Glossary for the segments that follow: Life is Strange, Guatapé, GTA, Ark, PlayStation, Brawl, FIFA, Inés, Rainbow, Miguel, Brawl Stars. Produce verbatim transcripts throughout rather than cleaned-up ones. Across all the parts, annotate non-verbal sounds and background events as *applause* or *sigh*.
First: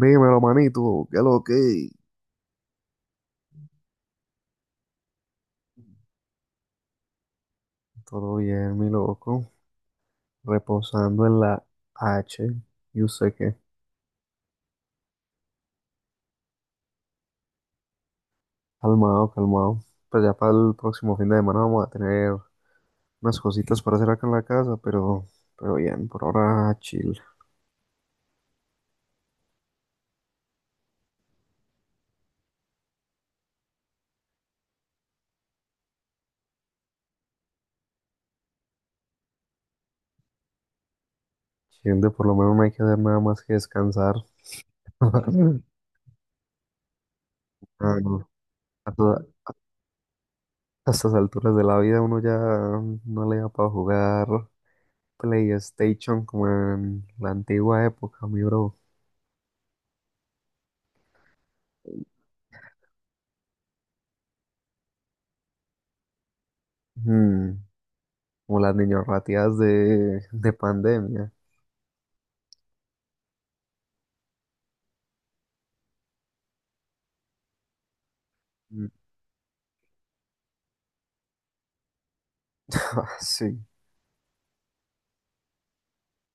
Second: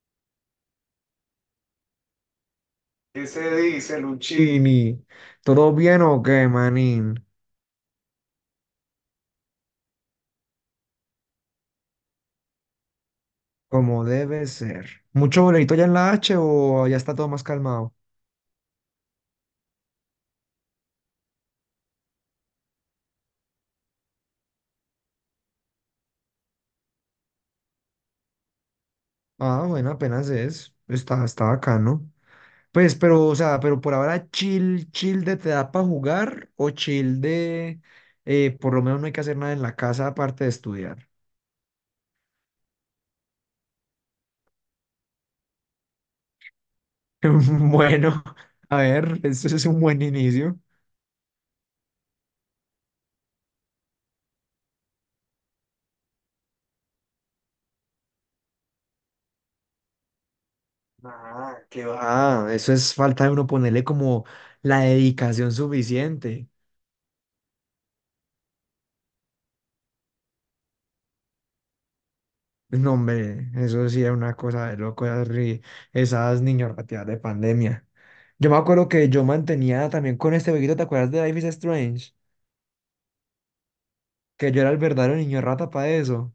Dímelo, manito, qué lo que. ¿Qué se dice, Luchini? ¿Todo bien o qué, manín? Todo bien, mi loco. Reposando en la H. Yo sé que. Como debe ser. ¿Mucho boleto ya en la H o ya está todo más calmado? Calmado, calmado. Pues ya para el próximo fin de semana vamos a tener unas cositas para hacer acá en la casa, pero, pero bien, por ahora chill. Ah, bueno, apenas es. Está, está bacano. Pues, pero, o sea, pero por ahora chill, chill de te da para jugar o chill de eh, por lo menos no hay que hacer nada en la casa aparte de estudiar. Chill de por lo menos no hay que hacer nada más que descansar. *laughs* *laughs* Ah, Bueno, no. a A, ver, toda- eso es un buen inicio. a estas alturas de la vida uno ya no le da para jugar PlayStation como en la antigua época, mi bro. Ah, qué va. Ah, eso es falta de uno ponerle como la dedicación suficiente. Hmm. Como las niños rateadas de, de pandemia. No, hombre, eso sí era una cosa de loco, esas, ri- esas niños de pandemia. Yo me acuerdo Mm. que *laughs* yo mantenía también con este jueguito, ¿te acuerdas de Life is Strange? Ah, sí, Que yo era el verdadero niño rata para eso.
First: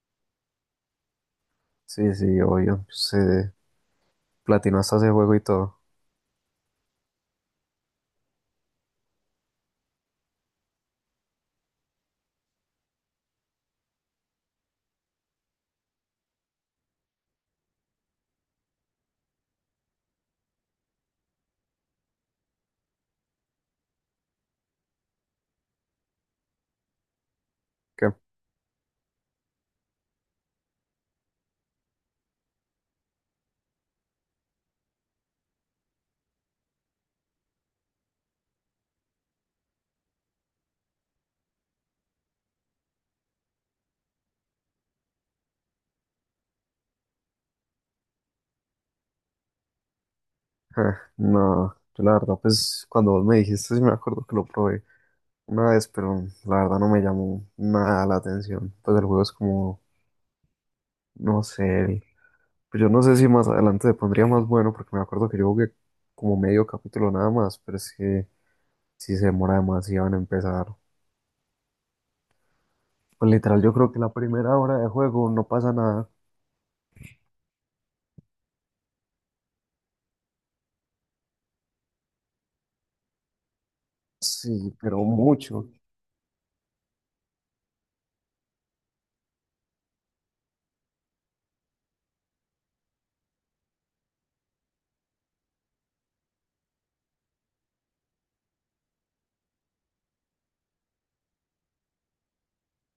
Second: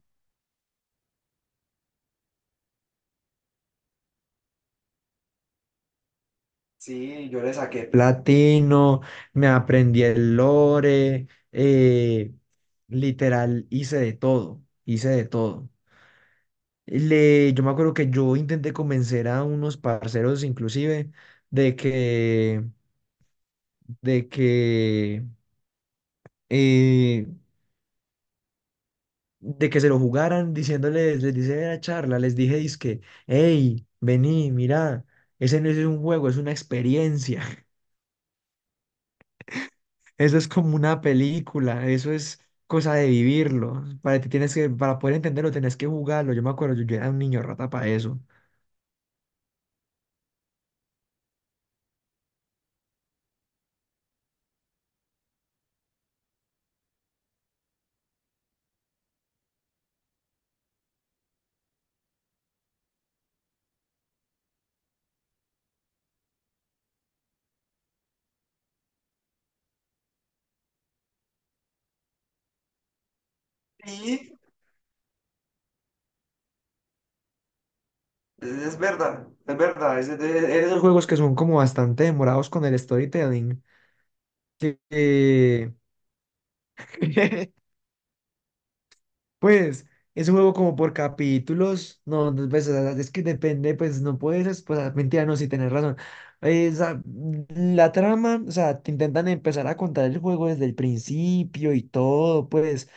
sí, sí, obvio. Se platinó hasta ese juego y todo. Sí, yo le saqué Platino, me aprendí el lore, eh, literal, hice de todo, hice de todo. Le, yo me acuerdo que yo intenté convencer a unos parceros inclusive de que, de que eh, Que, de que se lo jugaran diciéndoles, les dice en la charla, les dije, dizque, hey, vení, mirá, ese no es un juego, es una experiencia, *laughs* eso es como una película, eso es cosa de vivirlo, para ti tienes que, para poder entenderlo tenés que jugarlo, yo me acuerdo, yo, yo era un niño rata para eso. ah, no, yo la verdad, pues cuando vos me dijiste, sí me acuerdo que lo probé una vez, pero la verdad no me llamó nada la atención. Pues el juego es como, no sé, el- pues yo no sé si más adelante se pondría más bueno, porque me acuerdo que yo jugué como medio capítulo nada más, pero es que si se demora demasiado en empezar. Pues literal, yo creo que la Sí, primera hora de juego no pasa nada. es verdad, es verdad. Es, es- es- Esos juegos que son como bastante demorados con el storytelling, Sí, que, pero mucho. que *laughs* Pues es un juego como por capítulos, no, no, pues, o sea, es que depende, pues no puedes, pues ah, mentira, no, si tenés razón. Eh, o sea, la trama, o sea, te intentan empezar a contar el juego desde el principio y todo, pues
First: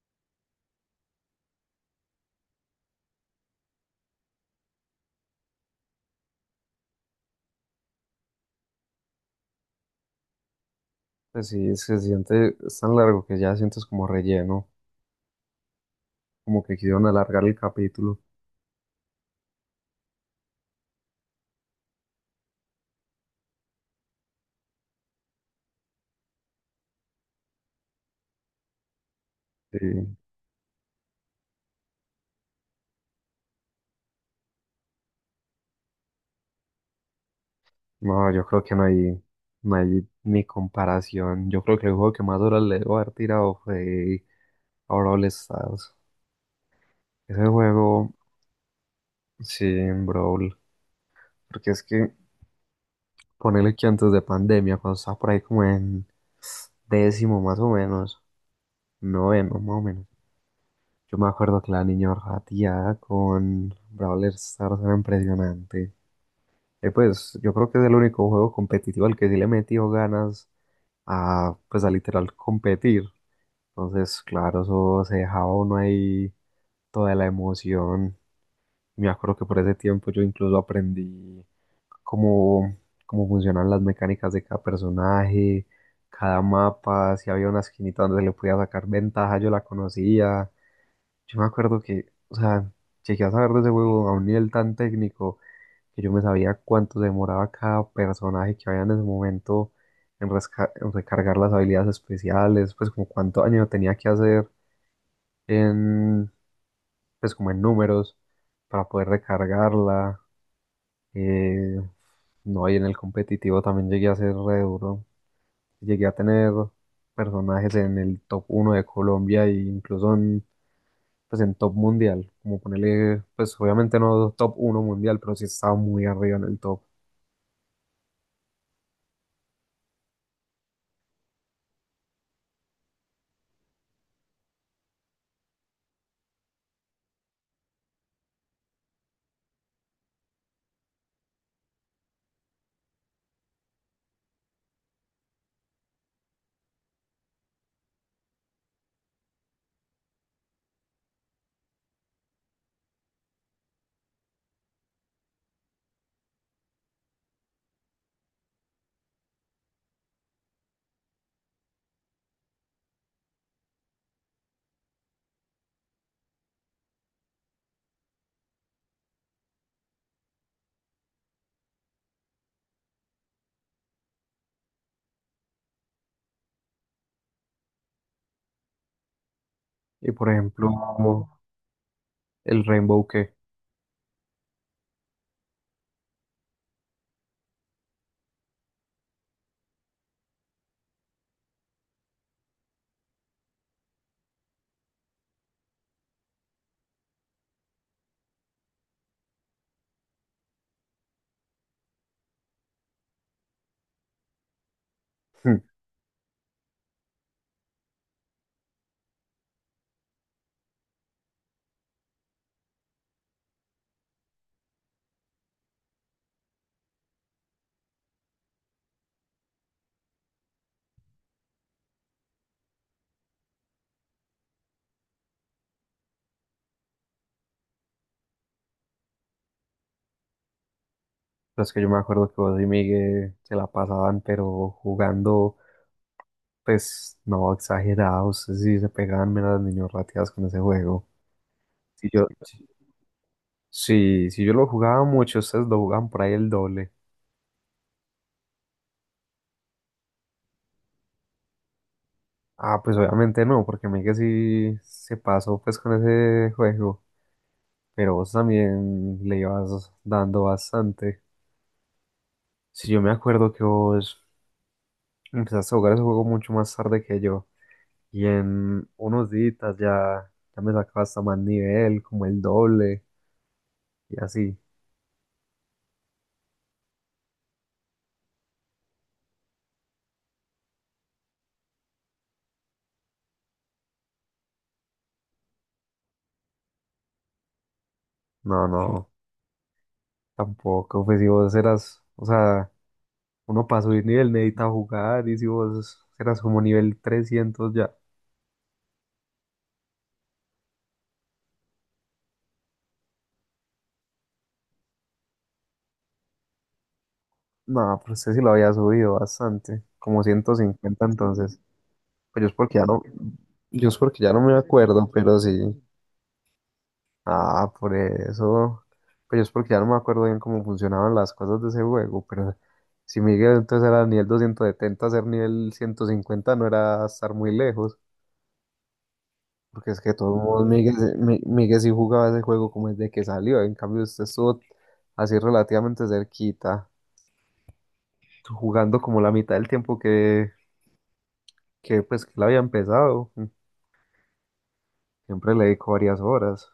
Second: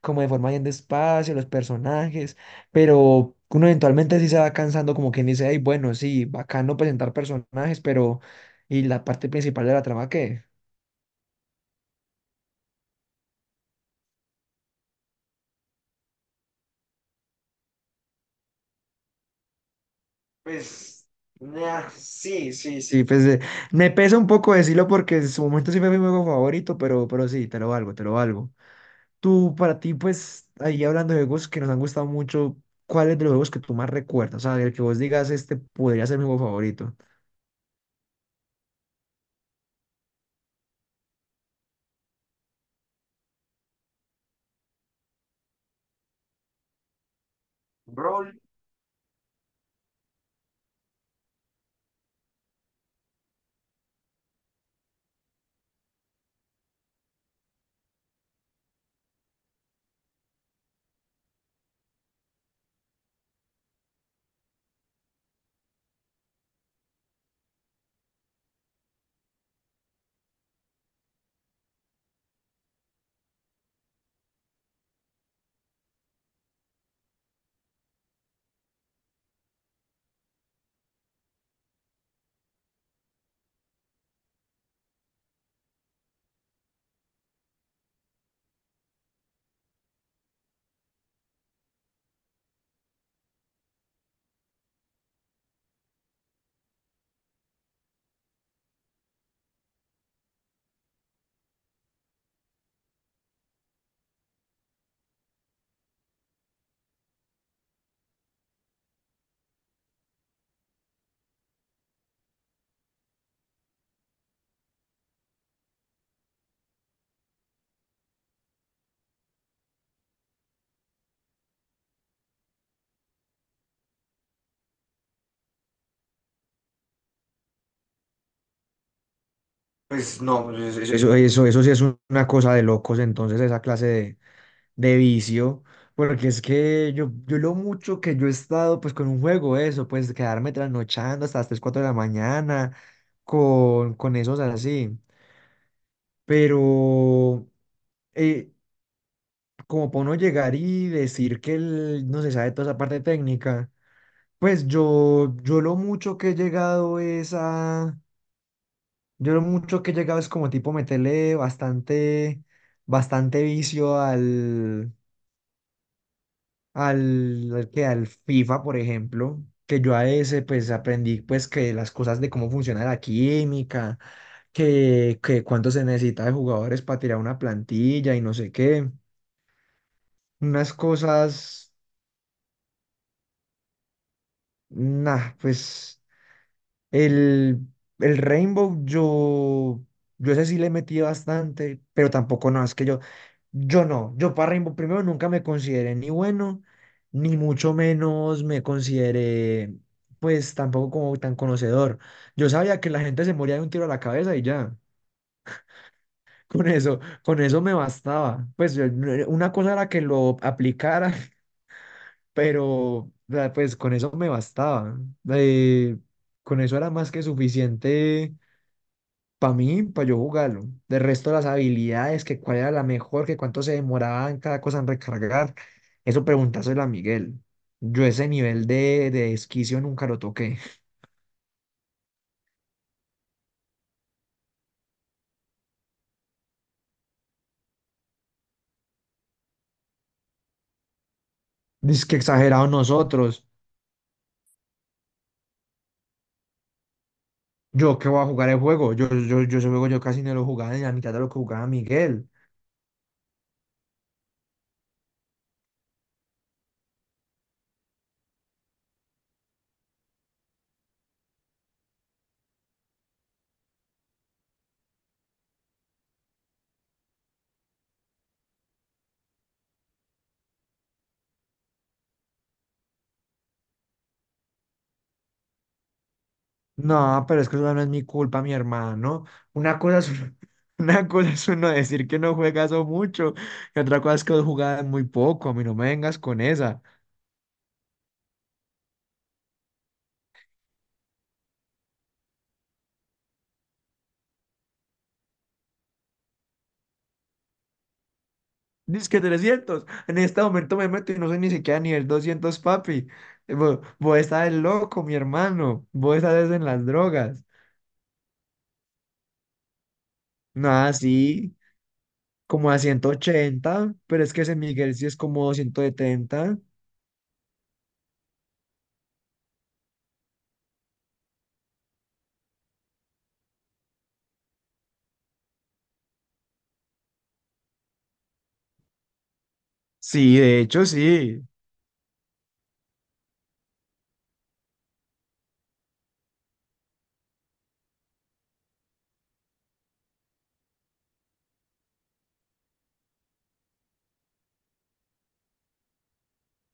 como de forma bien despacio, los personajes, pero uno eventualmente sí se va cansando, como quien dice, ay, bueno, sí, bacano presentar personajes, pero ¿y la parte principal de la trama qué? Pues sí, se siente, es tan largo que ya sientes como relleno, como que quisieron alargar el capítulo. Pues, nah, sí, sí, sí, pues eh, me pesa un poco decirlo porque en su momento sí fue mi juego favorito, pero, pero sí, te lo valgo, te lo valgo. Tú, para ti, Sí. pues, ahí hablando de juegos que nos han gustado mucho, ¿cuál es de los juegos que tú más recuerdas? O sea, el que vos digas, este podría ser mi juego favorito. No, yo creo que no hay, no hay ni comparación. Yo creo que el juego que más horas le debo haber tirado fue a Brawl Stars. Ese juego, Brawl, sí, en Brawl. Porque es que ponerle que antes de pandemia, cuando estaba por ahí como en décimo más o menos, noveno más o menos. Yo me acuerdo que la niña rateada con Brawl Stars era impresionante. Eh, pues yo creo que es el único juego competitivo al que sí le metió ganas a, pues a literal competir. Entonces, claro, eso se dejaba uno ahí toda la emoción. Me acuerdo que por ese tiempo yo incluso aprendí cómo, cómo funcionan las mecánicas de cada personaje, cada mapa, si había una esquinita donde se le podía sacar ventaja, yo la conocía. Yo me acuerdo que, o sea, llegué a saber de ese juego a un nivel tan técnico que yo me sabía cuánto se demoraba cada personaje que había en ese momento en, resca- en recargar las habilidades especiales, pues como cuánto daño tenía que hacer en, pues como en números para poder recargarla. eh, no, y en el competitivo también llegué a ser re duro. Llegué a tener personajes en el top uno de Colombia e incluso pues en top mundial, como ponerle, pues obviamente no top uno mundial, pero sí estaba muy arriba en el top. pues no, es- eso, eso, eso sí es una cosa de locos, entonces, esa clase de, de, vicio, porque es que yo, yo lo mucho que yo he estado pues con un juego, eso, pues quedarme trasnochando hasta las tres cuatro de la mañana con, con esos así, pero eh, como para uno llegar y decir que él no se sabe toda esa parte técnica, pues yo, yo lo mucho que he llegado es a, yo lo mucho que he llegado es como tipo meterle bastante, bastante vicio al al, al que al FIFA, por ejemplo, que yo a ese pues aprendí pues que las cosas de cómo funciona la química, que, que cuánto se necesita de jugadores para tirar una plantilla y no sé qué, Y por ejemplo, unas cosas, el Rainbow que, nah, pues El, el Rainbow, yo, yo ese sí le metí bastante, pero tampoco no, es que yo, yo no, yo para Rainbow primero nunca me consideré ni bueno, ni mucho menos me consideré, pues tampoco como tan conocedor. Yo sabía que la gente se moría de un tiro a la cabeza y ya, *laughs* *laughs* con eso, con eso me bastaba. Pues yo- no- una cosa era que lo aplicara, *laughs* pero o sea, pues con eso me bastaba. Eh, con eso era más que suficiente para mí, para yo jugarlo. De resto, las habilidades, que cuál era la mejor, que cuánto se demoraba en cada cosa en recargar. Eso preguntárselo a Miguel. Yo ese nivel de, de esquicio nunca lo toqué. los que yo me acuerdo que vos y Miguel se la pasaban, pero jugando, pues no exagerados, sí se pegaban menos las niños rateadas con ese juego. *laughs* Dice Si que yo, exagerado nosotros. sí, si yo lo jugaba mucho, ustedes lo jugaban por ahí el doble. Yo que voy a jugar el juego. Yo, yo, yo ese juego yo casi no lo jugaba ni la mitad de lo que jugaba Miguel. Ah, pues obviamente no, porque Miguel sí se pasó pues con ese juego. Pero vos también le ibas dando bastante. Si yo me acuerdo que vos empezaste a jugar ese juego mucho más tarde que yo. Y en unos días ya, ya me sacabas hasta más nivel, como el doble y así. No, pero es que eso no es mi culpa, mi hermano. Una cosa es, uno- *laughs* una cosa es uno decir que no juegas o mucho, y otra cosa es que jugaba muy poco. A mí no me vengas con esa. No, no, tampoco. Pues si vos eras, o sea, uno para subir nivel necesita jugar. Y si vos eras como nivel trescientos ya. Dice que trescientos. En este momento me meto y no soy ni siquiera ni el doscientos, papi. Eh, Vo- Vos estás loco, mi hermano. Vos estás en las drogas. No, pero usted sí lo había subido bastante. Como ciento Nada, cincuenta sí, entonces. Pero yo es como porque a ya no, ciento yo ochenta es porque pero ya es no que me ese Miguel sí acuerdo, es pero como sí. doscientos setenta. Ah, por eso. Pues yo es porque ya no me acuerdo bien cómo funcionaban las cosas de ese juego, pero si Miguel entonces era nivel doscientos setenta, ser nivel ciento cincuenta no era estar muy lejos, porque es que de todos Sí, de modos hecho, Miguel, se- Mi- sí. Miguel sí jugaba ese juego como desde que salió, en cambio usted estuvo así relativamente cerquita, jugando como la mitad del tiempo que, que pues que él había empezado, siempre le dedicó varias horas.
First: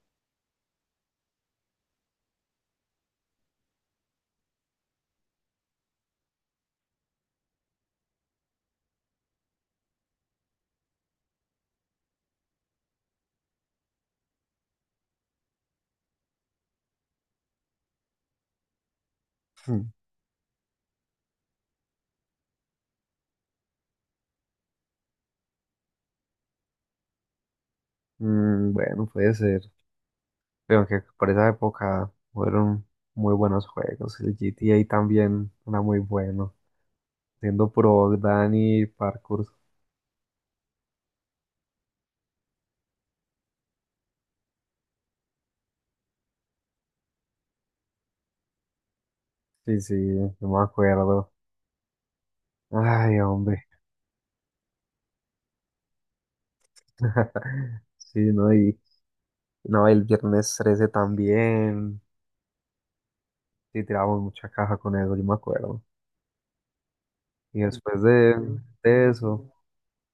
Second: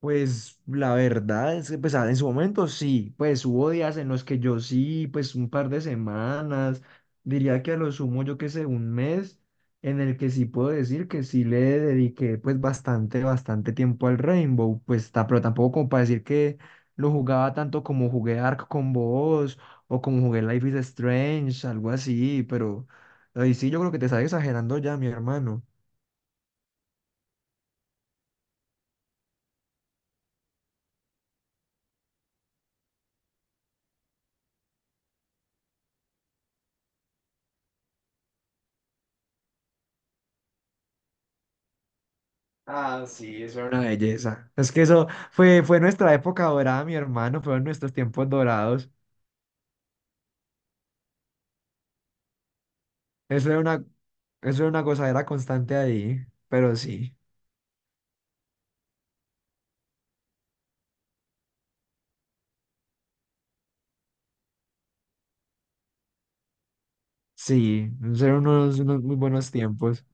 Pues la verdad es que pues, ah, en su momento sí, pues hubo días en los que yo sí, pues un par de semanas, diría que a lo sumo yo que sé, un mes, en el que sí puedo decir que sí le dediqué pues bastante, bastante tiempo al Rainbow, pues ta- pero tampoco como para decir que lo jugaba tanto como jugué Ark con vos Mm, o como jugué Life is Strange, algo así, pero ahí sí yo creo que te estás exagerando ya, mi hermano. mm, bueno, puede ser. Creo que por esa época fueron muy buenos juegos. El G T A también era muy bueno. Siendo pro y parkour. Ah, sí, eso era una belleza. Es que eso fue, fue nuestra época dorada, mi hermano, fueron nuestros tiempos dorados. Sí, sí, no me acuerdo. Ay, Eso era hombre. una, eso era una gozadera constante ahí, pero sí, *laughs* Sí, no, y no, el viernes trece también. Sí, tirábamos mucha caja con eso, yo me acuerdo. Y sí, después de, eran unos, unos de muy eso, buenos tiempos.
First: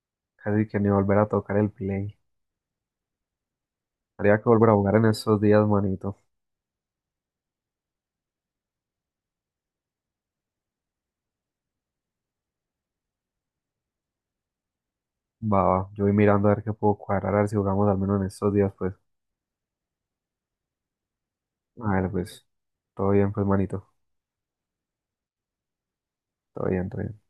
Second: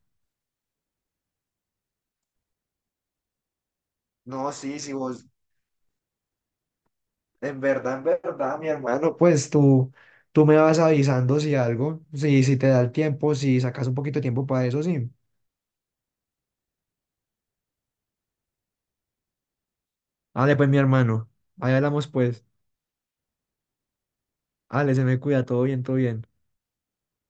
casi que ni volver a tocar el play. Habría que No, volver a sí, sí, jugar en vos, estos días, manito. en verdad, en verdad, mi hermano, pues tú, tú, me vas avisando si algo, si, si te da el tiempo, si sacas un poquito de tiempo para eso, sí. Va, va, yo voy mirando a ver qué puedo cuadrar, a ver si jugamos al menos en estos días, pues. Dale, pues, mi hermano, ahí A hablamos, ver, pues. pues. Todo bien, pues, manito. Dale, se me cuida, todo bien, todo bien. Todo bien, todo bien.